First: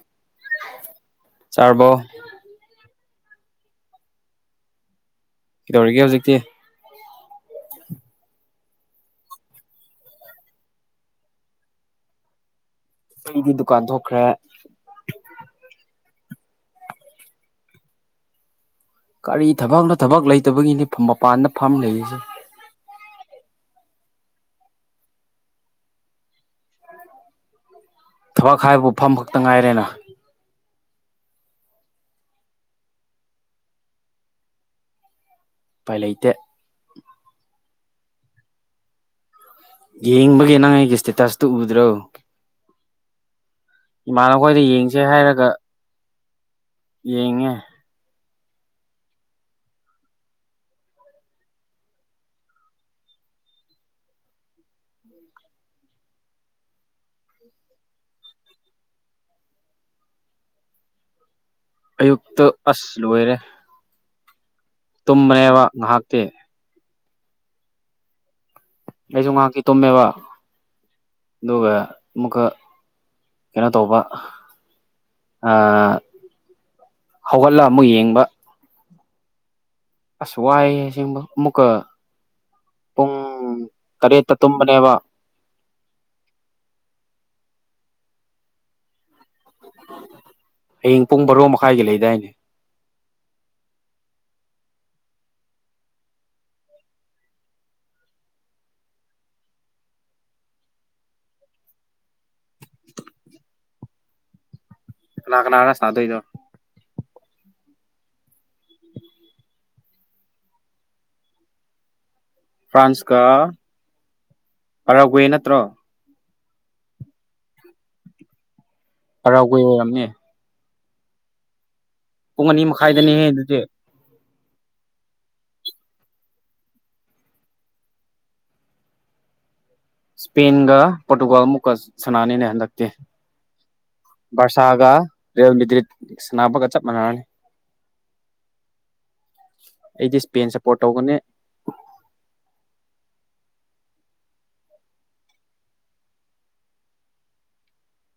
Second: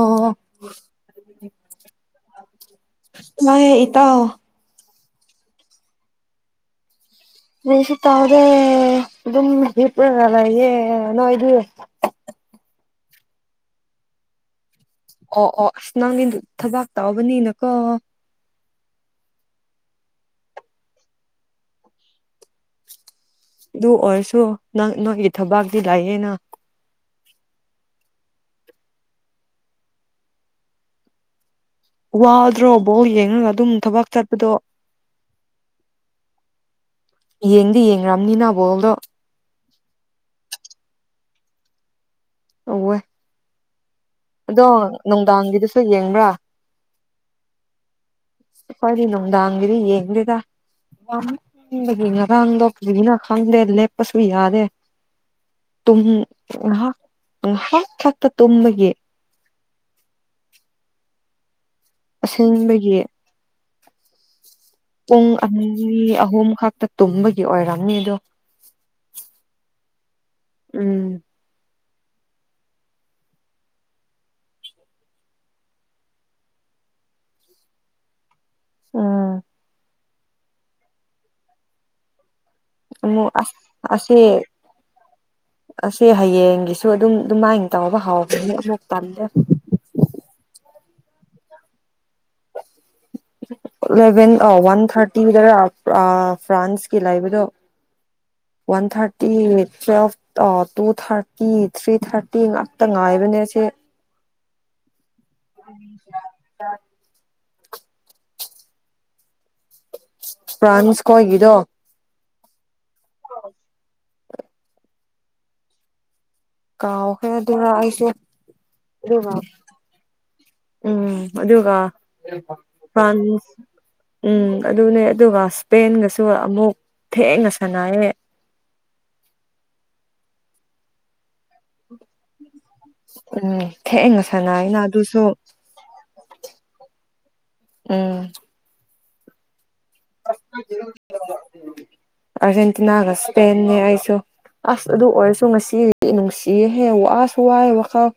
ꯑꯣ ꯆꯥꯔꯕꯣ ꯋꯥꯏ ꯏꯇꯥꯎ ꯀꯩꯗꯧꯔꯤꯒꯦ ꯍꯧꯖꯤꯛꯇꯤ ꯀꯔꯤꯁꯨ ꯇꯥꯎꯗꯦ ꯑꯗꯨꯝ ꯍꯄ꯭ꯔꯒꯂꯩꯌꯦ ꯅꯣꯏꯗꯤ ꯑꯩꯗꯤ ꯗꯨꯀꯥꯟ ꯊꯣꯛꯈ꯭ꯔꯦ ꯑꯣ ꯑꯣ ꯑꯁ ꯅꯪꯗꯤ ꯊꯕꯛ ꯇꯥꯎꯕꯅꯤꯅꯀꯣ ꯀꯔꯤ ꯊꯕꯛꯅꯣ ꯊꯕꯛ ꯂꯩꯇꯕꯒꯤꯅꯤ ꯃꯄꯥꯟꯗ ꯐꯝ ꯂꯩꯔꯤꯁꯦ ꯑꯗꯨ ꯑꯣꯏꯔꯁꯨ ꯅꯪ ꯅꯣꯏꯒꯤ ꯊꯕꯥꯛꯇꯤ ꯂꯩꯌꯦꯅ ꯊꯕꯛ ꯍꯥꯏꯕꯕꯨ ꯐꯝꯕ ꯈꯛꯇ ꯉꯥꯏꯔꯦꯅ ꯋꯥꯗ꯭ꯔꯣ ꯕꯣꯜ ꯌꯦꯡꯉꯒ ꯑꯗꯨꯝ ꯊꯕꯛ ꯆꯠꯄꯗꯣ ꯎꯄꯥꯏ ꯂꯩꯇꯦ ꯌꯦꯡꯗꯤ ꯌꯦꯡꯒ꯭ꯔꯕꯅꯤꯅ ꯕꯣꯜꯗꯣ ꯌꯦꯡꯕꯒꯤ ꯅꯪ ꯑꯩꯒꯤ ꯏꯁꯇꯦꯇꯁꯇꯨ ꯎꯗ꯭ꯔꯣ ꯎꯋꯦ ꯏꯃꯥꯟꯅꯕ ꯈꯣꯏꯗ ꯑꯗꯣ ꯌꯦꯡꯁꯦ ꯍꯥꯏꯔꯒ ꯅꯨꯡꯗꯥꯡꯒꯤꯗꯨꯁꯨ ꯌꯦꯡꯕ꯭ꯔꯥ ꯌꯦꯡꯉꯦ ꯑꯈꯣꯏꯗꯤ ꯅꯨꯡꯗꯥꯡꯒꯤꯗꯤ ꯌꯦꯡꯗꯗ ꯋꯥ ꯍꯪ ꯕꯒꯤ ꯉꯔꯥꯡꯗꯣ ꯀ꯭ꯕꯤꯒꯤꯅꯣ ꯈꯪꯗꯦ ꯂꯦꯞꯄꯁꯨ ꯌꯥꯗꯦ ꯇꯨꯝ ꯉꯥꯍꯥꯛ ꯉꯥꯍꯥꯛ ꯈꯛꯇ ꯇꯨꯝꯕꯒꯤ ꯑꯌꯨꯛꯇ ꯑꯁ ꯑꯁꯦꯡꯕꯒꯤ ꯂꯣꯏꯔꯦ ꯄꯨꯡ ꯇꯨꯝꯕꯅꯦꯕ ꯑꯅꯤ ꯉꯥꯏꯍꯥꯛꯇꯤ ꯑꯍꯨꯝ ꯈꯛꯇ ꯇꯨꯝꯕꯒꯤ ꯑꯣꯏꯔꯝꯅꯤ ꯑꯗꯣ ꯃꯁꯨ ꯉꯍꯥꯛꯇꯤ ꯇꯨꯝꯃꯦꯕ ꯎꯝ ꯑꯗꯨꯒ ꯑꯃꯨꯛꯀ ꯀꯩꯅꯣ ꯇꯧꯕ ꯑ ꯍꯧꯒꯠꯂ ꯑꯃꯨꯛ ꯌꯦꯡꯕ ꯎꯝ ꯑꯁ ꯋꯥꯏꯌꯦ ꯑꯁꯦꯡꯕ ꯑꯃꯨꯛꯀ ꯄꯨꯡ ꯑꯃꯨꯛ ꯑꯁ ꯑꯁꯤ ꯇꯔꯦꯠꯇ ꯇꯨꯝꯕꯅꯦꯕ ꯑꯁꯤ ꯍꯌꯦꯡꯒꯤꯁꯨ ꯑꯗꯨꯝ ꯑꯗꯨꯃꯥꯏꯅ ꯇꯥꯎꯕ ꯍꯥꯎꯕꯅꯤ ꯑꯃꯨꯛ ꯇꯜꯂꯦ ꯍꯌꯦꯡ ꯄꯨꯡ ꯕꯔꯣ ꯃꯈꯥꯏꯒꯤ ꯂꯩꯗꯥꯏꯅꯦ ꯏꯂꯚꯦꯟ ꯑ ꯋꯥꯟ ꯊꯥꯔꯇꯤꯗꯔ ꯑ ꯐ꯭ꯔꯥꯟꯁꯀꯤ ꯂꯩꯕꯗꯣ ꯋꯥꯟ ꯊꯥꯔꯇꯤ ꯇ꯭ꯨꯋꯦꯜꯐ ꯑ ꯇꯨ ꯊꯥꯔꯇꯤ ꯊ꯭ꯔꯤ ꯊꯥꯔꯇꯤ ꯉꯥꯛꯇ ꯉꯥꯏꯕꯅꯦ ꯁꯤ ꯀꯅꯥ ꯀꯅꯥ ꯁꯥꯗꯣꯏꯅꯣ ꯑ ꯐ꯭ꯔꯥꯟꯁ ꯀꯣꯏꯒꯤꯗꯣ ꯐ꯭ꯔꯥꯟꯁꯀ ꯑꯔꯋꯦ ꯅꯠꯇ꯭ꯔꯣ ꯀꯥꯎꯈ꯭ꯔꯦꯗ ꯑꯩꯁꯨ ꯑꯗꯨꯒ ꯄꯔꯥꯒ꯭ꯋꯦ ꯑꯣꯏꯔꯝꯅꯦ ꯎꯝ ꯑꯗꯨꯒ ꯄꯨꯡ ꯑꯅꯤ ꯃꯈꯥꯏꯗꯅꯤꯍꯦ ꯐ꯭ꯔꯥꯟꯁ ꯑꯗꯨꯗꯤ ꯎꯝ ꯑꯗꯨꯅꯦ ꯑꯗꯨꯒ ꯏꯁꯄꯦꯟꯒꯁꯨ ꯑꯃꯨꯛ ꯊꯦꯡꯅ ꯁꯥꯟꯅꯥꯏꯌꯦ ꯏꯁꯄꯦꯟꯒ ꯄꯣꯔꯇꯨꯒꯥꯜ ꯑꯃꯨꯛꯀ ꯁꯅꯥꯥꯟꯅꯤꯅꯦ ꯍꯟꯂꯛꯇꯦ ꯎꯝ ꯊꯦꯡꯅ ꯁꯥꯟꯅꯩꯅ ꯕꯔꯁꯥꯒ ꯑꯗꯨꯁꯨ ꯔꯤꯌꯦꯜ ꯃꯦꯗ꯭ꯔꯤꯠ ꯁꯥꯟꯅꯕꯒ ꯆꯞ ꯃꯥꯟꯅꯔꯅꯤ ꯎꯝ ꯑꯩꯗꯤ ꯏꯁꯄꯦꯟ ꯁꯞꯄꯣꯔꯠ ꯇꯧꯒꯅꯤ ꯑꯔꯖꯦꯟꯇꯤꯅꯥꯒ ꯁꯄꯦꯟꯅꯦ ꯑꯩꯁꯨ ꯑꯁ ꯑꯗꯨ ꯑꯣꯏꯔꯁꯨ ꯉꯁꯤꯗꯤ ꯅꯨꯡꯁꯤꯍꯦ ꯋꯥ ꯑꯁ ꯋꯥꯔꯦ ꯋꯥꯈꯜ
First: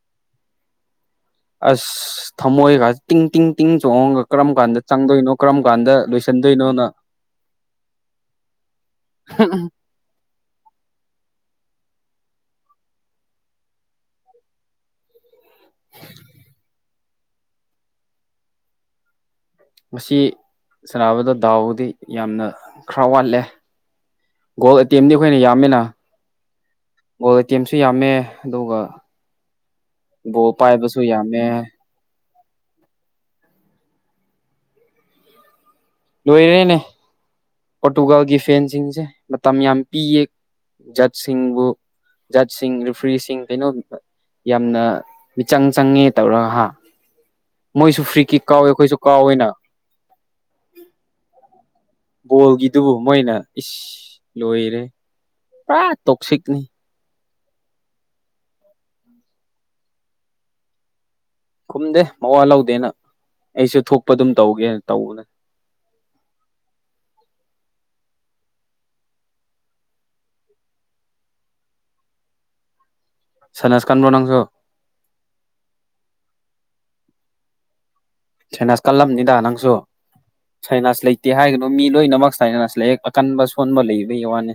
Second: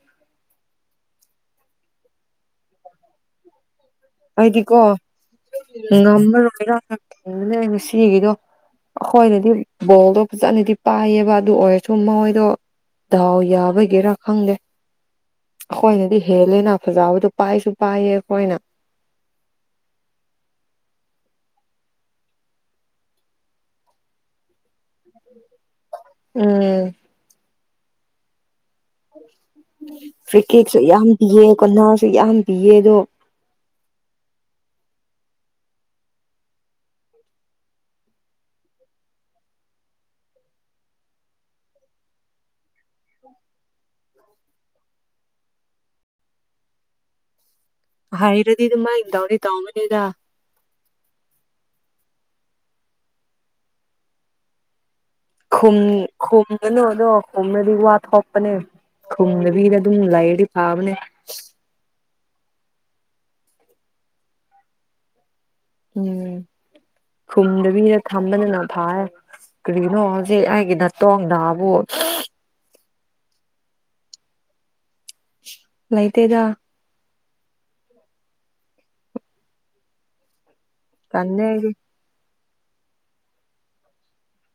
ꯑꯁ ꯊꯝꯃꯣꯏꯒ ꯇꯤꯡ ꯇꯤꯡ ꯇꯤꯡ ꯆꯣꯡꯉꯒ ꯀꯔꯝ ꯀꯥꯟꯗ ꯑꯩꯗꯤꯀꯣ ꯆꯪꯗꯣꯏꯅꯣ ꯀꯔꯝ ꯀꯥꯟꯗ ꯂꯣꯏꯁꯟꯗꯣꯏꯅꯣꯅ ꯊꯦꯡꯅꯦ ꯉꯁꯤꯒꯤꯗꯣ ꯑꯩꯈꯣꯏꯅꯗꯤ ꯕꯣꯜꯗꯣ ꯐꯖꯅꯗꯤ ꯄꯥꯏꯌꯦꯕ ꯑꯗꯨ ꯑꯣꯏꯔꯁꯨ ꯃꯣꯏꯗꯣ ꯗꯥꯎ ꯌꯥꯕꯒꯤꯔꯥ ꯈꯪꯗꯦ ꯑꯩꯈꯣꯏꯅꯗꯤ ꯍꯦꯜꯂꯦꯅ ꯐꯖꯕꯗꯣ ꯄꯥꯏꯁꯨ ꯄꯥꯏꯌꯦ ꯑꯩꯈꯣꯏꯅ ꯉꯁꯤ ꯁꯥꯟꯅꯕꯗꯣ ꯗꯥꯎꯗꯤ ꯌꯥꯝꯅ ꯈꯔ ꯋꯥꯠꯂꯦ ꯒꯣꯜ ꯑꯇꯦꯝꯗꯤ ꯑꯩꯈꯣꯏꯅ ꯌꯥꯝꯃꯤꯅ ꯎꯝ ꯒꯣꯜ ꯑꯦꯇꯦꯝꯁꯨ ꯌꯥꯝꯃꯦ ꯑꯗꯨꯒ ꯐꯔꯤ ꯕꯣꯜ ꯀꯤꯛꯁꯨ ꯄꯥꯏꯕꯁꯨ ꯌꯥꯝ ꯌꯥꯝꯃꯦ ꯄꯤꯌꯦ ꯀꯣꯟꯅꯥꯔꯁꯨ ꯌꯥꯝ ꯄꯤꯌꯦ ꯑꯗꯣ ꯂꯣꯏꯔꯦꯅꯦ ꯄꯣꯔꯇꯨꯒꯥꯜꯒꯤ ꯐꯦꯟꯁꯤꯡꯁꯦ ꯃꯇꯝ ꯌꯥꯝ ꯄꯤꯌꯦ ꯖꯠꯁꯤꯡꯕꯨ ꯖꯠꯁꯤꯡ ꯔꯤꯐ꯭ꯔꯤꯁꯤꯡ ꯀꯩꯅꯣ ꯌꯥꯝꯅ ꯃꯤꯆꯪ ꯆꯪꯉꯦ ꯇꯧꯔꯒ ꯍꯥ ꯃꯣꯏꯁꯨ ꯐ꯭ꯔꯤ ꯀꯤꯛ ꯍꯩꯔꯗꯤ ꯀꯥꯎꯋꯦ ꯑꯩꯈꯣꯏꯁꯨ ꯑꯗꯨꯃꯥꯏꯅ ꯀꯥꯎꯋꯦꯅ [unintelligible] ꯕꯣꯜꯒꯤꯗꯨꯕꯨ ꯃꯣꯏꯅ ꯏꯁ ꯂꯣꯏꯔꯦ ꯨꯈꯨꯝ ꯄꯨꯔꯥ ꯇꯣꯛꯁꯤꯛꯅꯤ ꯈꯨꯝꯒꯅꯣ ꯑꯗꯣ ꯈꯨꯝꯔꯗꯤ ꯋꯥ ꯊꯣꯛꯄꯅꯦ ꯈꯨꯝꯗꯕꯤꯗ ꯑꯗꯨꯝ ꯂꯩꯔꯗꯤ ꯐꯥꯕꯅꯦ ꯈꯨꯝꯗꯦ ꯃꯋꯥ ꯂꯧꯗꯦꯅ ꯑꯩꯁꯨ ꯊꯣꯛꯄ ꯑꯗꯨꯝ ꯇꯧꯒꯦꯅ ꯇꯧꯕꯅꯦ ꯎꯝ ꯈꯨꯝꯗꯕꯤꯗ ꯊꯝꯕꯗꯅ ꯐꯩ ꯀꯔꯤꯅꯣ ꯍꯧꯖꯤꯛ ꯑꯩꯒꯤ ꯅꯥꯇꯣꯡ ꯅꯥꯕꯨ ꯁꯥꯏꯅꯦꯁ ꯀꯟꯕ꯭ꯔꯣ ꯅꯪꯁꯨ ꯂꯩꯇꯦꯗ ꯁꯥꯏꯅꯥꯁ ꯀꯜꯂꯝꯅꯤꯗ ꯅꯪꯁꯨ ꯁꯥꯏꯅꯥꯁ ꯂꯩꯇꯦ ꯇꯜꯂꯦ ꯍꯥꯏꯒꯅꯣ ꯑꯩꯗꯤ ꯃꯤ ꯂꯣꯏꯅꯃꯛ ꯁꯥꯏꯅꯁ ꯂꯩꯌꯦ ꯑꯀꯟꯕ ꯁꯣꯟꯕ ꯂꯩꯕꯒꯤ ꯋꯥꯅꯤ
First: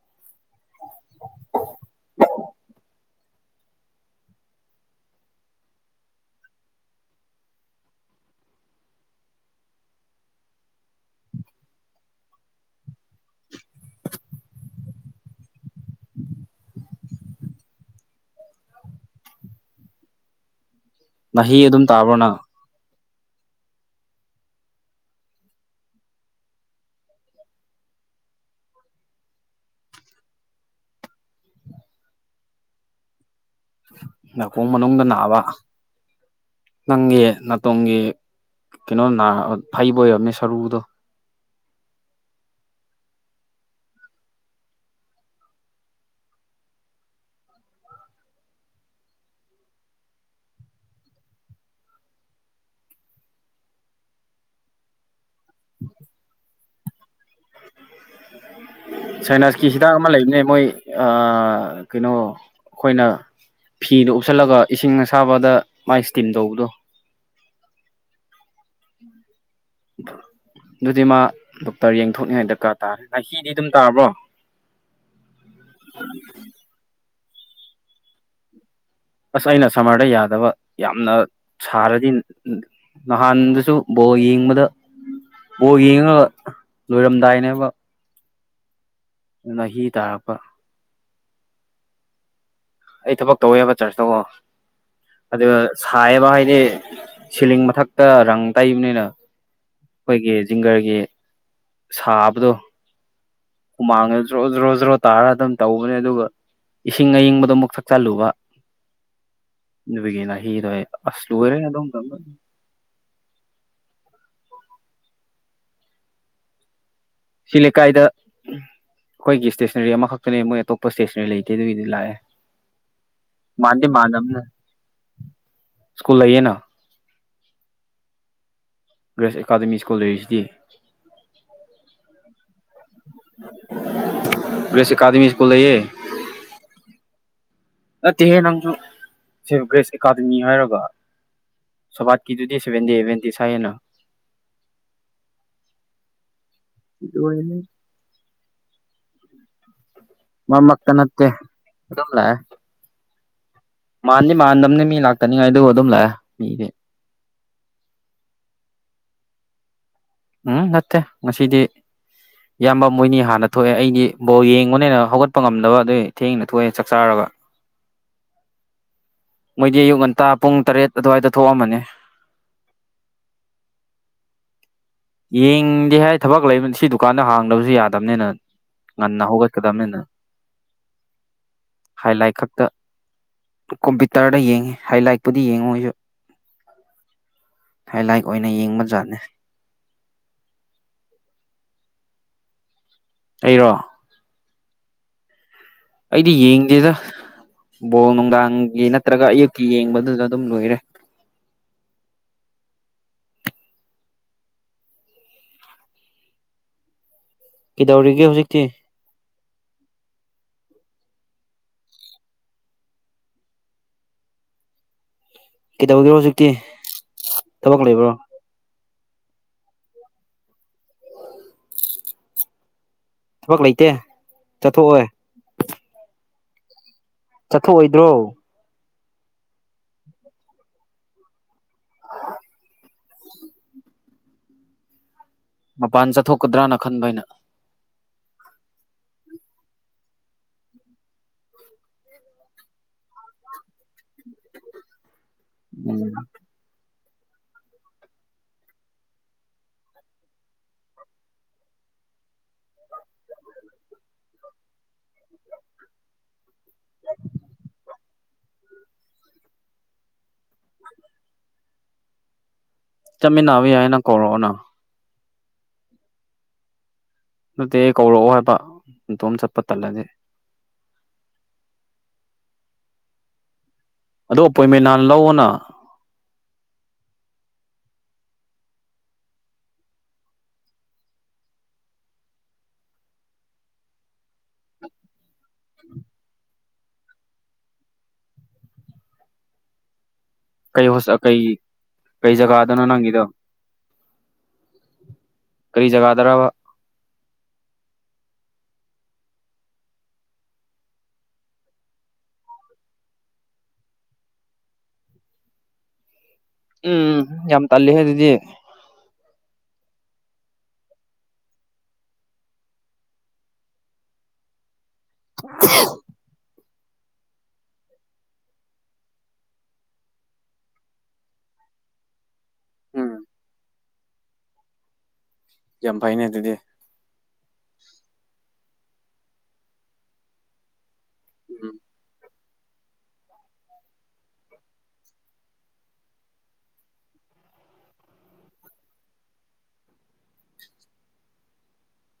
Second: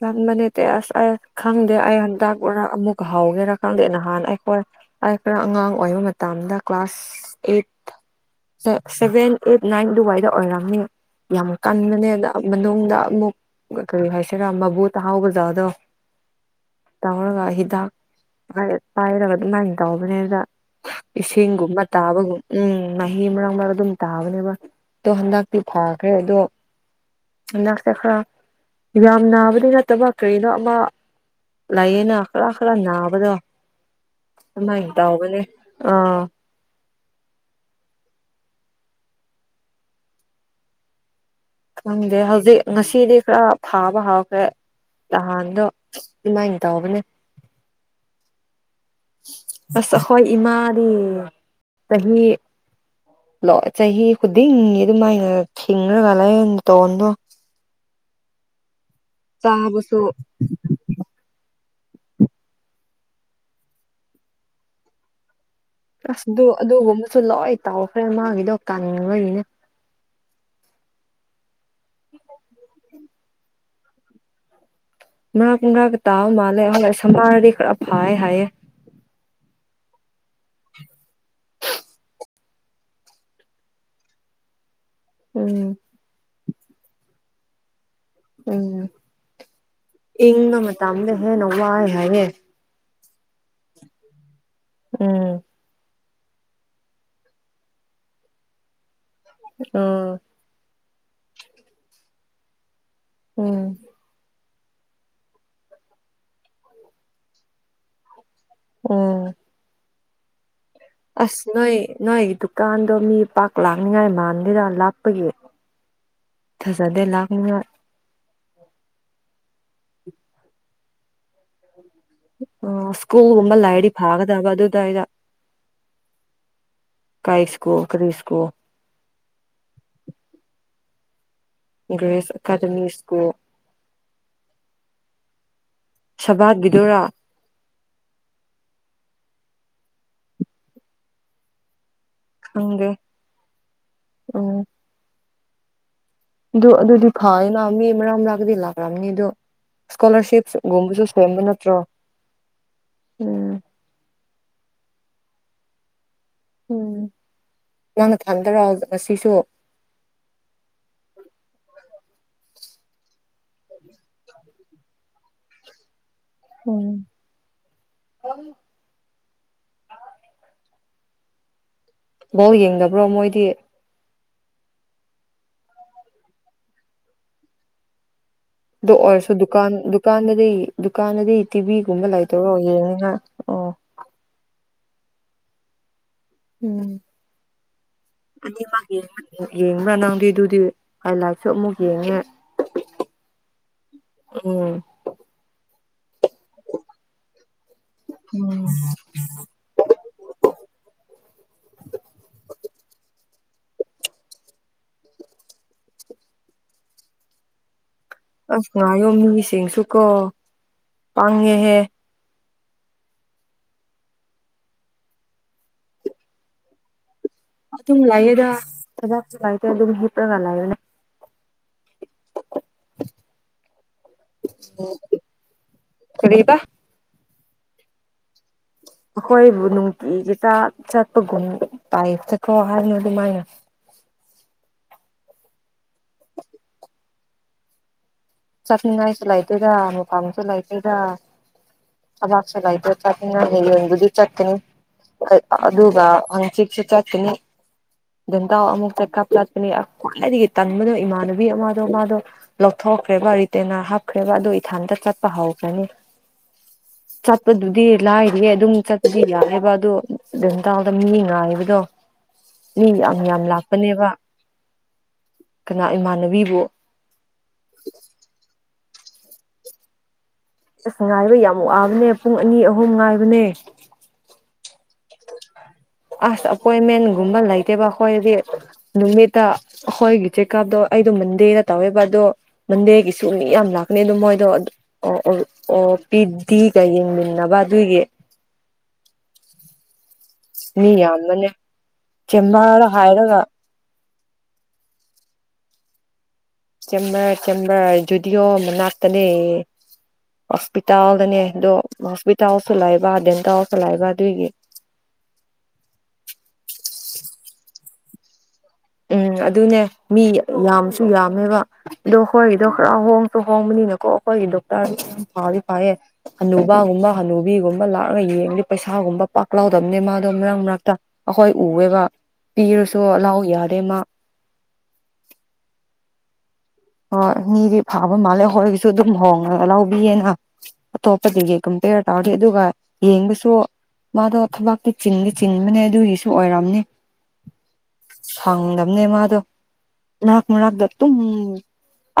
ꯀꯟꯕ ꯅꯠꯇꯦ ꯑꯁ ꯑꯩ ꯈꯪꯗꯦ ꯑꯩ ꯍꯟꯗꯛ ꯃꯔꯛ ꯑꯃꯨꯛꯀ ꯍꯧꯒꯦꯔꯥ ꯈꯪꯗꯦ ꯅꯍꯥꯟ ꯑꯩꯈꯣꯏ ꯑꯩ ꯈꯔ ꯑꯉꯥꯡ ꯑꯣꯏꯕ ꯃꯇꯝꯗ class eight six seven eight nine ꯑꯗꯨꯋꯥꯏꯗ ꯑꯣꯏꯔꯝꯅꯤ ꯌꯥꯝ ꯀꯟꯕꯅꯦ ꯑꯗ ꯑ ꯃꯅꯨꯡꯗ ꯑꯃꯨꯛ ꯀꯔꯤ ꯍꯥꯏ ꯁꯤꯔꯥ ꯃꯕꯨ ꯇꯥꯍꯧꯕ ꯖꯥꯗꯣ ꯇꯧꯔꯒ ꯍꯤꯗꯥꯛ ꯂꯩ ꯄꯥꯏꯔꯒ ꯑꯗꯨꯃꯥꯏꯅ ꯇꯧꯕꯅꯦꯗ ꯅꯥꯍꯤ ꯏꯁꯤꯡꯒꯨꯝꯕ ꯑꯗꯨꯝ ꯇꯥꯕ꯭ꯔꯣ ꯅꯪ ꯇꯥꯕꯒꯨꯝ ꯎꯝ ꯅꯥꯍꯤ ꯃꯔꯛ ꯃꯔꯛꯇ ꯑꯗꯨꯝ ꯇꯥꯕꯅꯦꯕ ꯑꯗꯣ ꯍꯟꯗꯛꯇꯤ ꯐꯈ꯭ꯔꯦ ꯑꯗꯣ ꯁꯥꯏꯅꯁ ꯁꯦ ꯈꯔ ꯌꯥꯝ ꯅꯥꯕꯗꯤ ꯅꯠꯇꯕ ꯀꯔꯤꯅꯣ ꯑꯃ ꯂꯩꯌꯦꯅ ꯈꯔ ꯈꯔ ꯅꯥꯕꯗꯣ ꯅꯥꯀꯣꯡ ꯑꯗꯨꯃꯥꯏꯟ ꯃꯅꯨꯡꯗ ꯇꯧꯕꯅꯦ ꯅꯥꯕ ꯑꯥ ꯅꯪꯒꯤ ꯅꯥꯇꯣꯝꯒꯤ ꯀꯩꯅꯣ ꯅꯥ ꯐꯩꯕ ꯑꯣꯏꯔꯝꯅꯦ ꯁꯔꯨꯗꯣ ꯈꯪꯗꯦ ꯍꯧꯖꯤꯛ ꯉꯁꯤꯗꯤ ꯈꯔ ꯊꯥꯕ ꯍꯧꯈ꯭ꯔꯦ ꯅꯍꯥꯟꯗꯣ ꯑꯗꯨꯃꯥꯏꯅ ꯇꯧꯕꯅꯦ ꯑꯁ ꯑꯩꯈꯣꯏ ꯏꯃꯥꯗꯤ ꯆꯍꯤ ꯂꯣꯏ ꯆꯍꯤ ꯈꯨꯗꯤꯡꯒꯤ ꯑꯗꯨꯃꯥꯏꯅ ꯊꯤꯡꯉꯒ ꯂꯩ ꯅꯥꯇꯣꯟꯗꯣ ꯁꯥꯏꯅꯁꯀꯤ ꯍꯤꯗꯥꯛ ꯆꯥꯕꯁꯨ ꯑꯃ ꯂꯩꯕꯅꯦ ꯃꯣꯏ ꯑꯥ ꯀꯩꯅꯣ ꯑꯈꯣꯏꯅ ꯐꯤꯗꯣ ꯎꯞꯁꯜꯂꯒ ꯏꯁꯤꯡ ꯑꯁꯥꯕꯗ ꯃꯥꯏ ꯑꯁ ꯏꯁꯇꯤꯝ ꯑꯗꯨ ꯇꯧꯕꯗꯣ ꯑꯗꯨꯒꯨꯝꯕꯁꯨ ꯂꯣꯏ ꯇꯧꯈ꯭ꯔꯦ ꯃꯥꯒꯤꯗꯣ ꯀꯟꯕꯒꯤꯅꯦ ꯑꯗꯨꯗꯤ ꯃꯥ ꯗꯣꯛꯇꯔ ꯌꯦꯡꯊꯣꯛꯅꯤꯉꯥꯏ ꯗꯔꯀꯥꯔ ꯇꯥꯔꯦ ꯅꯥꯍꯤꯗꯤ ꯑꯗꯨꯝ ꯇꯥꯕ꯭ꯔꯣ ꯃꯔꯛ ꯃꯔꯛꯇ ꯇꯥꯕ ꯃꯥꯜꯂꯦ [unintelligible] ꯈꯔ ꯐꯥꯏ ꯍꯥꯏꯌꯦ ꯑꯁ ꯑꯩꯅ ꯁꯝꯃꯔꯗ ꯌꯥꯗꯕ ꯌꯥꯝꯅ ꯁꯥꯔꯗꯤ ꯅꯍꯥꯟꯗꯁꯨ ꯕꯣꯜ ꯌꯦꯡꯕꯗ ꯎꯝ ꯕꯣꯜ ꯌꯦꯡꯉꯒ ꯂꯣꯏꯔꯝꯗꯥꯏꯅꯦꯕ ꯎꯝ ꯅꯍꯤ ꯇꯥꯔꯛꯄ ꯏꯪꯕ ꯃꯇꯝꯗ ꯍꯦꯟꯅ ꯋꯥꯏ ꯍꯥꯏꯌꯦ ꯑꯩ ꯊꯕꯛ ꯇꯧꯋꯦꯕ ꯆꯔꯆ ꯇꯀꯣ ꯎꯝ ꯑꯗꯨꯒ ꯁꯥꯏꯌꯦꯕ ꯍꯥꯏꯗꯤ ꯁꯤꯂꯤꯡ ꯃꯊꯛꯇ ꯔꯪ ꯇꯩꯕꯅꯤꯅ ꯎꯝ ꯑꯩꯈꯣꯏꯒꯤ ꯖꯤꯡꯒꯔꯒꯤ ꯁꯥꯕꯗꯣ ꯎꯝ ꯍꯨꯃꯥꯡꯒ ꯖ꯭ꯔꯣ ꯖ꯭ꯔꯣ ꯖ꯭ꯔꯣ ꯇꯥꯔꯒ ꯑꯗꯨꯝ ꯇꯧꯕꯅꯦ ꯑꯗꯨꯒ ꯏꯁꯤꯡ ꯑꯌꯤꯡꯕꯗꯣ ꯑꯃꯨꯛ ꯊꯛꯆꯜꯂꯨꯕ ꯎꯝ ꯅꯨꯄꯤꯒꯤꯅ ꯍꯤꯔꯣꯏ ꯑꯁ ꯅꯣꯏ ꯅꯣꯏ ꯀꯥꯟꯗꯣ ꯃꯤ ꯄꯥꯛ ꯂꯥꯛꯅꯤꯡꯉꯥꯏ ꯃꯥꯟꯗꯦꯗ ꯂꯥꯥꯛꯄꯒꯤ ꯐꯖꯗꯦ ꯂꯄ ꯁꯤ ꯂꯩꯀꯥꯏꯗ ꯑꯩꯈꯣꯏꯒꯤ ꯏꯁꯇꯦꯁꯅꯔꯤ ꯑꯃꯈꯛꯇꯅꯦ ꯃꯣꯏ ꯑꯇꯣꯞꯄ ꯏꯁꯇꯦꯁꯅꯔꯤ ꯂꯩꯇꯦ ꯑꯗꯨꯒꯤꯗꯤ ꯂꯥꯛꯑꯦ ꯑ ꯁ꯭ꯀꯨꯜꯒꯨꯝꯝꯕ ꯃꯥꯟꯗꯤ ꯂꯩꯔꯗꯤ ꯃꯥꯟꯅꯕꯅꯦ ꯐꯒꯗꯕ ꯑꯗꯨꯗ ꯑꯩꯅ ꯁ꯭ꯀꯨꯜ ꯂꯩꯌꯦꯅ ꯀꯩ ꯁ꯭ꯀꯨꯜ ꯀꯔꯤ ꯁ꯭ꯀꯨꯜ ꯒ꯭ꯔꯦꯁ ꯑꯦꯀꯥꯗꯃꯤ ꯁ꯭ꯀꯨꯜ ꯂꯩꯔꯤꯁꯤꯗꯤ Grace academy school Grace academy school ꯂꯩꯌꯦ ꯁꯕꯠꯒꯤꯗꯨꯔꯥ ꯅꯠꯇꯦꯍꯦ ꯅꯪꯁꯨ ꯒ꯭ꯔꯦꯁ ꯑꯦꯀꯥꯗꯃꯤ ꯍꯥꯏꯔꯒ ꯁꯕꯥꯠ ꯀꯤꯗꯨꯗꯤ ꯈꯪꯗꯦ ꯁꯦꯕꯦꯟꯗꯦ ꯑꯦꯕꯦꯟꯗꯦ ꯁꯥꯏꯌꯦꯅ ꯎꯝ ꯑꯗꯨ ꯑꯗꯨꯗꯤ ꯐꯌꯦꯅ ꯃꯔꯛ ꯃꯤ ꯃꯔꯛ ꯃꯔꯛꯒꯗꯤ ꯂꯥꯛꯈ꯭ꯔꯕꯅꯤ ꯑꯗꯨꯗꯣ ꯃꯔꯛꯇ ꯏꯁꯀꯣꯂꯥꯔꯁꯤꯞꯒꯨꯝꯕꯁꯨ ꯅꯠꯇꯦ ꯁꯦꯝꯕ ꯅꯠꯇ꯭ꯔꯣ ꯑꯗꯨꯝ ꯂꯥꯛꯑꯦ ꯎꯝ ꯃꯥꯟꯗꯤ ꯃꯥꯟꯗꯝꯅꯤ ꯃꯤ ꯂꯥꯛꯇꯅꯤꯉꯥꯏꯗꯨ ꯑꯗꯨꯝ ꯂꯥꯛꯑꯦ ꯃꯤ ꯎꯝ ꯅꯪ ꯅꯊꯟꯗꯔ ꯉꯁꯤꯁꯨ ꯎꯝ ꯅꯠꯇꯦ ꯉꯁꯤꯗꯤ ꯏꯌꯥꯝꯕ ꯃꯣꯏꯅꯤ ꯍꯥꯟꯅ ꯊꯣꯛꯑꯦ ꯑꯩꯗꯤ ꯕꯣꯜ ꯌꯦꯡꯕꯅꯦꯅ ꯍꯧꯒꯠꯄ ꯉꯝꯗꯕ ꯑꯗꯨꯏ ꯊꯦꯡꯅ ꯊꯣꯛꯑꯦ ꯆꯥꯛ ꯎꯝ ꯆꯥꯔꯒ ꯃꯣꯏꯗꯤ ꯑꯌꯨꯛ ꯉꯟꯇꯥ ꯄꯨꯡ ꯇꯔꯦꯠ ꯑꯗꯨꯋꯥꯏꯗ ꯊꯣꯛꯑꯝꯃꯅꯤ ꯕꯣꯜ ꯌꯦꯡꯗꯕ꯭ꯔꯣ ꯃꯣꯏꯗꯤ ꯌꯦꯡꯗꯦ ꯍꯥꯏ ꯊꯕꯛ ꯂꯩꯕ ꯁꯤ ꯗꯨꯀꯥꯟꯗ ꯍꯥꯡꯗꯕꯁꯨ ꯌꯥꯗꯕꯅꯤꯅ ꯑꯗꯨ ꯉꯟꯅ ꯑꯣꯏꯔꯁꯨ ꯗꯨꯀꯥꯟ ꯍꯧꯒꯠꯀꯗꯕꯅꯤꯅ ꯗꯨꯀꯥꯟꯗꯗꯤ ꯗꯨꯀꯥꯟꯗꯗꯤ ꯇꯤꯚꯤꯒꯨꯝꯕ ꯍꯥꯏ ꯂꯥꯏꯠ ꯂꯩꯇꯔꯣ ꯈꯛꯇ ꯌꯦꯡꯅꯤꯉꯥꯏ ꯑꯣ ꯌꯦꯡꯉꯤ ꯍꯥꯏ ꯂꯥꯏꯠꯄꯨꯗꯤ ꯌꯦꯡꯉꯣꯏ ꯑꯩꯁꯨ ꯎꯝ ꯍꯥꯏ ꯂꯥꯏꯛ ꯑꯣꯏꯅ ꯌꯦꯡꯕ ꯖꯥꯠꯅꯦ ꯌꯦꯡꯕ꯭ꯔꯥ ꯅꯪꯗꯤ ꯑꯗꯨꯗꯤ ꯍꯥꯏ ꯂꯥꯏꯠꯁꯨ ꯑꯃꯨꯛ ꯌꯦꯡꯉꯦ ꯑꯩꯔꯣ ꯎꯝ ꯑꯩꯗꯤ ꯌꯦꯡꯗꯦꯗ ꯕꯣꯜ ꯅꯨꯡꯗꯥꯡꯒꯤ ꯅꯠꯇ꯭ꯔꯒ ꯑꯌꯨꯛꯀꯤ ꯌꯦꯡꯕꯗꯨꯗ ꯑꯗꯨꯝ ꯂꯣꯏꯔꯦ ꯀꯩꯗꯧꯔꯤꯒꯦ ꯍꯧꯖꯤꯛꯇꯤ ꯃꯌꯨꯝ ꯃꯤꯁꯤꯡꯁꯨ ꯀꯣ ꯄꯥꯡꯉꯦꯍꯦ ꯀꯩꯗꯧꯒꯦꯔꯣ ꯍꯧꯖꯤꯛꯇꯤ ꯊꯕꯛ ꯑꯗꯨꯝ ꯂꯩꯕ꯭ꯔꯣ ꯂꯩꯌꯦꯗ ꯊꯕꯛ ꯁꯨꯃꯥꯏꯅ ꯑꯗꯨꯝ ꯍꯤꯞꯔꯒ ꯂꯥꯛꯌꯦꯅ ꯊꯕꯛ ꯂꯩꯇꯦ ꯆꯠꯊꯣꯛꯑꯣꯏ ꯀꯩꯔꯤꯕ ꯆꯠꯊꯣꯛꯑꯣꯏꯗ꯭ꯔꯣ ꯑꯩꯈꯣꯏꯕꯨ ꯅꯨꯡꯇꯤꯒꯤ ꯇꯥ ꯆꯠꯄꯒꯨꯝ ꯇꯥꯏꯑꯦ ꯆꯠꯈ꯭ꯔꯣ ꯍꯥꯏꯅ ꯑꯗꯨꯃꯥꯏꯅ ꯃꯄꯥꯟ ꯆꯠꯊꯣꯛꯀꯗ꯭ꯔꯥꯅ ꯈꯟꯕ ꯑꯩꯅ ꯆꯠꯅꯤꯡꯉꯥꯏꯁꯨ ꯂꯩꯇꯦꯗ ꯃꯐꯝꯁꯨ ꯂꯩꯗꯦꯗ [unintelligible] ꯑꯗꯨꯒ ꯎꯝ ꯍꯪꯆꯤꯠꯁꯨ ꯆꯠꯀꯅꯤ ꯗꯦꯟꯇꯥꯎ ꯑꯃꯨꯛꯇ ꯀꯥꯞꯂꯠꯄꯅꯤ ꯈ꯭ꯋꯥꯏꯗꯒꯤ ꯇꯟꯕꯗꯣ ꯏꯃꯥꯟꯅꯕꯤ ꯑꯃꯗꯣ ꯃꯥꯗꯣ ꯂꯧꯊꯣꯛꯈ꯭ꯔꯦꯕ ꯔꯤꯇꯦꯅꯔ ꯍꯥꯞꯈ꯭ꯔꯦꯕ ꯑꯗꯨ ꯏꯊꯟꯇ ꯆꯠꯄ ꯍꯧꯈ꯭ꯔꯅꯤ ꯆꯠꯄꯗꯨꯗꯤ ꯂꯥꯏꯔꯤꯌꯦ ꯑꯗꯨꯝ ꯆꯠꯄꯗꯤ ꯌꯥꯏꯌꯦꯕ ꯑꯗꯨ [unintelligible] ꯃꯤ ꯉꯥꯏꯕꯗꯣ ꯃꯤ ꯌꯥꯝ ꯌꯥꯝ ꯆꯠꯃꯤꯟꯅꯕ ꯌꯥꯏ ꯅꯪ ꯂꯥꯛꯄꯅꯦꯕ ꯀꯧꯔꯛꯑꯣꯅ ꯀꯅꯥ ꯏꯃꯥꯟꯅꯕꯤꯕꯨ ꯅꯠꯇꯦ ꯀꯧꯔꯛꯑꯣ ꯍꯥꯏꯕ ꯏꯇꯣꯝ ꯆꯠꯄ ꯇꯜꯂꯗꯤ ꯑꯁ ꯉꯥꯏꯕ ꯌꯥꯝ ꯋꯥꯕꯅꯦ ꯄꯨꯡ ꯑꯅꯤ ꯑꯍꯨꯝ ꯉꯥꯏꯕꯅꯦ ꯑꯗꯣ ꯑꯄꯣꯏꯟꯃꯦꯟ ꯅꯍꯥꯟ ꯂꯧꯑꯣꯅ ꯑꯁ ꯑꯄꯣꯏꯟꯃꯦꯟꯒꯨꯝꯕ ꯂꯩꯇꯦꯕ ꯑꯩꯈꯣꯏꯗꯗꯤ ꯅꯨꯃꯤꯠꯇ ꯑꯈꯣꯏꯒꯤ ꯆꯦꯛꯀꯞꯗꯣ ꯑꯩꯗꯣ ꯃꯟꯗꯦꯗ ꯇꯧꯋꯦꯕ ꯑꯗꯣ ꯃꯟꯗꯦꯒꯤꯁꯨ ꯃꯤ ꯌꯥꯝ ꯂꯥꯛꯀꯅꯤ ꯑꯗꯨꯗꯣ ꯃꯣꯏꯗꯣ ꯑꯣ ꯑꯣ ꯑꯣ ꯄꯤꯗꯤꯒ ꯌꯦꯡꯃꯤꯟꯅꯕ ꯑꯗꯨꯏꯒꯤ ꯀꯩ ꯃꯤ ꯍꯣꯁ ꯀꯩ ꯌꯥꯝꯕꯅꯦ ꯀꯩ ꯖꯒꯥꯗꯅꯣ ꯆꯦꯝꯃꯔ ꯅꯪꯒꯤꯗꯣ ꯍꯥꯏꯔꯒ ꯀꯔꯤ ꯖꯒꯥ ꯗꯔꯕꯥ ꯆꯦꯝꯕꯔ ꯆꯦꯝꯕꯔ ꯖꯨꯗꯤꯑꯣ ꯃꯅꯥꯛꯇꯅꯦ ꯍꯣꯁꯄꯤꯇꯥꯜꯗꯅꯦ ꯑꯗꯣ ꯍꯣꯁꯄꯤꯇꯥꯜꯁꯨ ꯂꯩꯕ ꯗꯦꯟꯇꯜꯁꯨ ꯂꯩꯕ ꯑꯗꯨꯒꯤ ꯎꯝ ꯌꯥꯝ ꯇꯥꯜꯂꯤꯍꯦ ꯑꯗꯨꯗꯤ ꯎꯝ ꯑꯗꯨꯅꯦ ꯃꯤ ꯌꯥꯝꯁꯨ ꯌꯥꯝꯃꯦꯕ ꯑꯗꯣ ꯑꯩꯈꯣꯏꯒꯤꯗꯣ ꯈꯔ ꯍꯣꯡꯁꯨ ꯍꯣꯡꯕꯅꯤꯅꯀꯣ ꯑꯩꯈꯣꯏꯒꯤ ꯗꯣꯛꯇꯔꯌꯥꯝ ꯐꯥꯗꯤ ꯐꯥꯏꯌꯦ ꯍꯅꯨꯕꯥꯒꯨꯝꯕ ꯍꯅꯨꯕꯤꯒꯨꯝꯕ ꯂꯥꯛꯑꯒ ꯌꯦꯡꯕꯗꯤ ꯄꯩꯁꯥꯒꯨꯝꯕ ꯄꯥꯛ ꯂꯥꯎꯗꯕꯅꯦ ꯃꯥꯗꯣ ꯃꯔꯛ ꯃꯔꯛꯇ ꯑꯩꯈꯣꯏ ꯎꯋꯦꯕ ꯄꯤꯔꯁꯨ ꯎꯝ ꯂꯍꯧ ꯌꯥꯗꯦ ꯃꯥ ꯌꯥꯝ ꯐꯩꯅꯦ ꯑꯗꯨꯗꯤ ꯍꯣꯏ ꯃꯤꯗꯤ ꯐꯥꯕ ꯃꯥꯜꯂꯦ ꯍꯣꯏꯒꯤꯁꯨ ꯑꯗꯨꯝ ꯍꯣꯡꯉꯒ ꯂꯧꯕꯤꯌꯦꯅ ꯑꯇꯣꯞꯄꯗꯒꯤ ꯎꯝ ꯀꯝꯄꯦꯌꯔ ꯇꯧꯔꯗꯤ ꯑꯗꯨꯒ ꯌꯦꯡꯕꯁꯨ ꯃꯥꯗꯣ ꯊꯕꯛꯇꯤ ꯆꯤꯟꯗꯤ ꯆꯤꯟꯕꯅꯦ ꯑꯗꯨꯒꯤꯁꯨ ꯑꯣꯏꯔꯝꯅꯤ ꯁꯪꯗꯝꯅꯦ ꯃꯥꯗꯣ ꯃꯔꯛ ꯃꯔꯛꯇ ꯑꯗꯨꯨꯝ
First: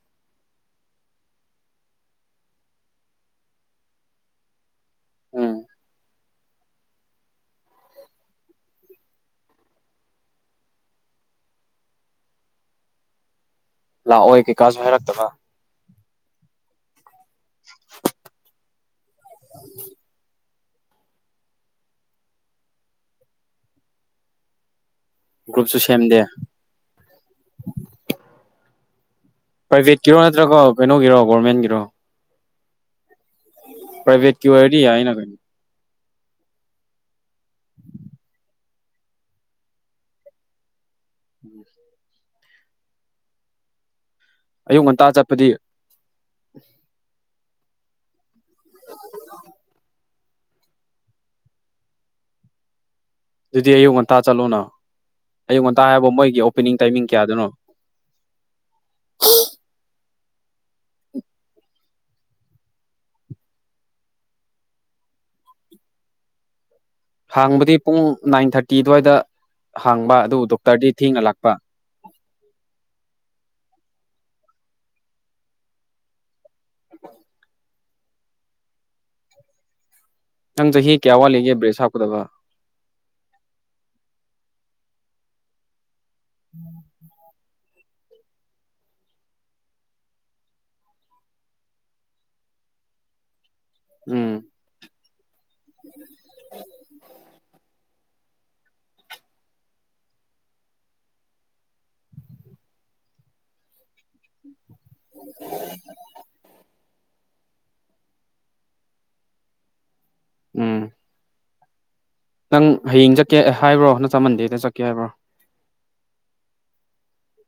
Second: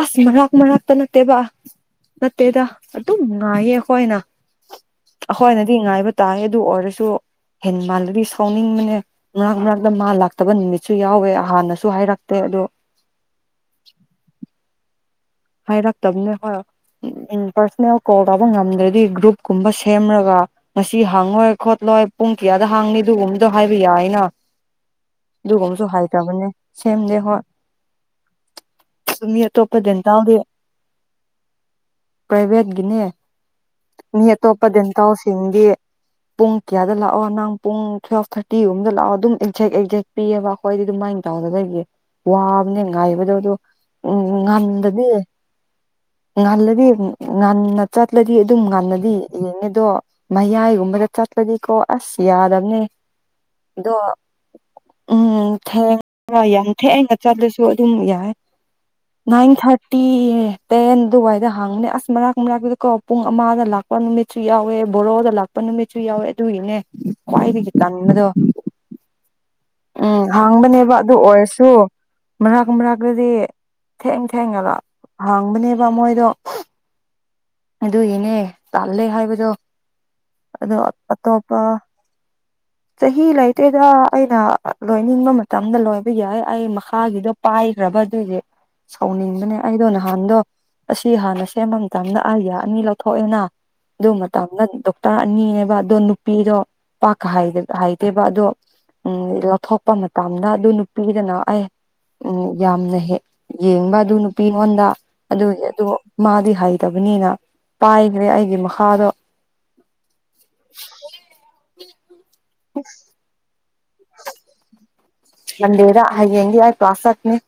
ꯑꯁ ꯃꯔꯛ ꯃꯔꯥꯛꯇ ꯅꯠꯇꯦꯕ ꯅꯠꯇꯦꯗ ꯑꯗꯨꯝ ꯉꯥꯏꯌꯦ ꯑꯩꯈꯣꯏ ꯅ ꯎꯝ ꯑꯩꯈꯣꯏꯅꯗꯤ ꯉꯥꯏꯕ ꯇꯥꯏꯌꯦ ꯑꯗꯨ ꯑꯣꯏꯔꯁꯨ ꯍꯦ ꯃꯥꯜꯂꯗꯤ ꯁꯥꯎꯅꯤꯡꯕꯅꯦ ꯃꯔꯛ ꯃꯔꯛꯇ ꯃꯥ ꯂꯥꯛꯇꯕ ꯅꯨꯃꯤꯠꯁꯨ ꯌꯥꯎꯋꯦ ꯍꯥꯟꯅꯁꯨ ꯍꯥꯏꯔꯛꯇꯦ ꯑꯗꯨ ꯂꯥꯛꯑꯣꯏ ꯀꯩꯀꯥꯁꯨ ꯍꯥꯏꯔꯛꯇꯕ ꯍꯥꯏꯔꯛꯇꯝꯅꯦꯕ ꯍꯣꯏ ꯄꯥꯔꯁꯣꯅꯦꯜ ꯀꯣꯜ ꯇꯧꯕ ꯉꯝꯗ꯭ꯔꯗꯤ ꯒ꯭ꯔꯨꯞ ꯀꯨꯝꯕ ꯁꯦꯝꯔꯒ ꯉꯁꯤ ꯍꯥꯡꯉꯣꯏ ꯈꯣꯠꯂꯣꯏ ꯄꯨꯡ ꯀꯌꯥꯗ ꯍꯥꯡꯅꯤ ꯑꯗꯨꯒꯨꯝꯕꯗꯣ ꯍꯥꯏꯕ ꯌꯥꯏꯅ ꯒ꯭ꯔꯨꯞꯁꯨ ꯑꯗꯨꯒꯨꯝꯕꯁꯨ ꯁꯦꯝꯗꯦ ꯍꯥꯏꯇꯕꯅꯦ ꯁꯦꯝꯗꯦ ꯍꯣꯏ ꯃꯤ ꯑꯇꯣꯞꯄꯗ ꯀꯤꯔꯣ ꯅꯠꯇ꯭ꯔꯒꯣ ꯀꯩꯅꯣꯒꯤꯔꯣ ꯒꯣꯔꯃꯦꯟꯒꯤꯔꯣ ꯄ꯭ꯔꯥꯏꯚꯦꯠꯀꯤꯅꯦ ꯃꯤ ꯄ꯭ꯔꯥꯏꯚꯦꯠꯀꯤ ꯑꯇꯣꯞꯄ ꯑꯣꯏꯔꯗꯤ ꯌꯥꯏꯅ ꯀꯩꯅꯣ ꯗꯦꯟꯇꯜꯁꯤꯡꯗꯤ ꯄꯨꯡ ꯀꯌꯥꯗ ꯂꯥꯛꯑꯣ ꯅꯪ ꯄꯨꯡ ꯇꯨꯋꯦꯜꯞ ꯊꯥꯔꯇꯤ ꯒꯨꯝꯕꯗ ꯂꯥꯛꯑꯣ ꯑꯗꯨꯝ ꯑꯦꯛꯖꯦꯛ ꯑꯦꯛꯖꯦꯛ ꯄꯤꯌꯦꯕ ꯑꯩꯈꯣꯏꯗꯤ ꯑꯗꯨꯃꯥꯏꯅ ꯇꯧꯗꯕꯒꯤ ꯋꯥꯕꯅꯦ ꯉꯥꯏꯕꯗꯣꯗꯣ ꯑꯌꯨꯛ ꯉꯟꯇꯥ ꯆꯠꯄꯗꯤ ꯉꯜꯂꯗꯤ ꯉꯟꯅ ꯆꯠꯂꯗꯤ ꯑꯗꯨꯝ ꯉꯟꯅꯗꯤ ꯌꯦꯡꯅꯤ ꯑꯗꯣ ꯃꯌꯥꯏꯒꯨꯝꯕꯗ ꯆꯠꯂꯗꯤꯀꯣ ꯑꯁ ꯌꯥꯗꯕꯅꯦ ꯑꯗꯨꯗꯤ ꯑꯌꯨꯛ ꯑꯗꯣ ꯉꯟꯇꯥ ꯆꯠꯂꯣꯅ ꯎꯝ ꯑꯌꯨꯛ ꯉꯟꯇꯥ ꯊꯦꯡ ꯍꯥꯏꯕ ꯃꯣꯏꯒꯤ ꯌꯥꯝ ꯑꯣꯄꯦꯅꯤꯡ ꯇꯥꯏꯃꯤꯡ ꯊꯦꯡꯅ ꯀꯌꯥꯗꯅꯣ ꯆꯠꯂꯁꯨ ꯑꯗꯨꯝ ꯌꯥꯏ ꯅꯏꯟ ꯊꯥꯔꯇꯤ ꯇꯦꯟ ꯑꯗꯨꯋꯥꯏꯗ ꯍꯥꯡꯕꯅꯦ ꯑꯁ ꯃꯔꯛ ꯃꯔꯛꯄꯗ ꯀꯣ ꯄꯨꯡ ꯑꯃꯗ ꯂꯥꯛꯄ ꯅꯨꯃꯤꯠꯁꯨ ꯌꯥꯎꯋꯦ ꯕꯣꯔꯣꯗ ꯂꯥꯛꯄ ꯂꯥꯛꯄꯥ ꯅꯨꯃꯤꯠꯁꯨ ꯌꯥꯎꯋꯦ ꯑꯗꯨꯒꯤꯅꯦ ꯈ꯭ꯋꯥꯏꯗꯒꯤ ꯇꯟꯕꯗꯣ ꯇꯤ ꯑꯗꯨꯋꯥꯏꯗ ꯍꯥꯡꯕ ꯎꯝ ꯑꯗꯨ ꯗꯣꯛꯇꯔꯗꯤ ꯍꯥꯡꯕꯅꯦꯕ ꯑꯗꯨ ꯊꯦꯡꯅ ꯂꯥꯛꯄ ꯑꯣꯏꯔꯁꯨ ꯃꯔꯥꯛ ꯃꯔꯥꯛꯇꯗꯤ ꯊꯦꯡ ꯊꯦꯡꯉꯒ ꯍꯥꯡꯕꯅꯦꯕ ꯃꯣꯏꯗꯣ [inaudible] ꯑꯗꯨꯏꯅꯦ ꯇꯜꯂꯦ ꯍꯥꯏꯕꯗꯣ ꯅꯪ ꯑꯗꯨ ꯆꯍꯤ ꯀꯌꯥ ꯋꯥꯠꯂꯤꯒꯦ ꯑꯇꯣꯞꯄ ꯕ꯭ꯔꯦꯁ ꯍꯥꯞꯀꯗꯕ ꯆꯍꯤ ꯂꯩꯇꯦꯗ ꯑꯩꯅ ꯂꯣꯏꯅꯤꯡꯕ ꯃꯇꯝꯗ ꯂꯣꯏꯕ ꯌꯥꯏ ꯑꯩ ꯃꯈꯥꯒꯤꯗꯣ ꯄꯥꯏꯈ꯭ꯔꯕ ꯑꯗꯨꯏꯁꯦ ꯁꯥꯎꯅꯤꯡꯕꯅꯦ ꯑꯩꯗꯣ ꯅꯍꯥꯟꯗꯣ ꯑꯁꯤ ꯍꯥꯟꯅ ꯁꯦꯝꯕ ꯃꯇꯝꯗ ꯑꯌꯥ ꯑꯅꯤ ꯂꯧꯊꯣꯛꯑꯦꯅ ꯑꯗꯨ ꯎꯝ ꯃꯇꯝꯗ ꯇꯥ ꯑꯅꯤꯅꯦꯕ ꯑꯗꯣ ꯅꯨꯄꯤꯗꯣ [unintelligible] ꯍꯥꯏꯗꯦꯕ ꯑꯗꯣ [unintelligible] ꯊꯣꯛꯄ ꯃꯇꯝꯗ ꯑꯗꯨ ꯅꯨꯄꯤꯗꯅ ꯑꯩ [unintelligible] ꯌꯥꯝꯅ ꯍꯦꯛ ꯌꯦꯡꯕ ꯑꯗꯨ ꯅꯨꯄꯤꯉꯣꯟꯗ ꯑꯗꯨꯒꯤ ꯑꯗꯨ ꯃꯥꯗꯤ ꯍꯩꯇꯕꯅꯤꯅ ꯄꯥꯏꯈ꯭ꯔꯦ ꯑꯩꯒꯤ ꯃꯈꯥꯗꯣ ꯎꯝ ꯅꯪ ꯍꯌꯦꯡ ꯆꯠꯀꯦ ꯍꯥꯏꯕ꯭ꯔꯣ ꯅꯠꯇ ꯃꯟꯗꯦꯗ ꯆꯠꯀꯦ ꯍꯥꯏꯕ꯭ꯔꯣ ꯃꯟꯗꯦꯗ ꯍꯌꯦꯡꯒꯤ ꯑꯩ ꯀ꯭ꯂꯥꯁ ꯆꯠꯀꯅꯤ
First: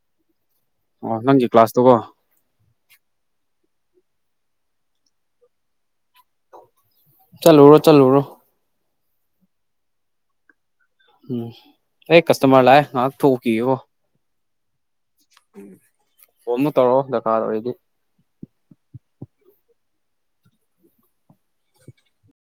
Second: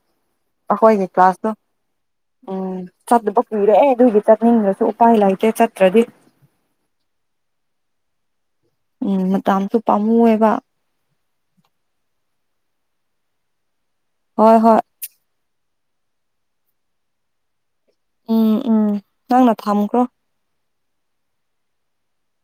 ꯑꯈꯣꯏꯒꯤ ꯑꯣ ꯅꯪꯒꯤ ꯀ꯭ꯂꯥꯁꯇꯣ ꯀ꯭ꯂꯥꯁꯇꯨꯀꯣ ꯎꯝ ꯆꯠꯇꯕ ꯀꯨꯏꯔꯦ ꯑꯗꯨꯒꯤꯗꯤ ꯆꯠꯅꯤꯡꯗꯔ꯭ꯁꯨ ꯎꯄꯥꯏ ꯂꯩꯇꯦ ꯆꯠꯇ꯭ꯔꯗꯤ ꯆꯜꯂꯨꯔꯣ ꯆꯂꯨꯨꯔꯣ ꯎꯝ ꯃꯇꯝꯁꯨ ꯄꯥꯝꯃꯨꯑꯦꯕ ꯎꯝ ꯑꯩ ꯀꯁꯇꯃꯔ ꯂꯥꯛꯑꯦ ꯉꯥꯛ ꯊꯣꯛꯎꯀꯤ [unintelligible] ꯍꯣꯏ ꯍꯣꯏ ꯎꯝ ꯐꯣꯟ ꯑꯃ ꯇꯧꯔꯑꯣ ꯗꯔꯀꯥꯔ ꯑꯣꯏꯔꯗꯤ ꯎꯝ ꯎꯝ ꯅꯪꯅ ꯊꯝꯈ꯭ꯔꯣ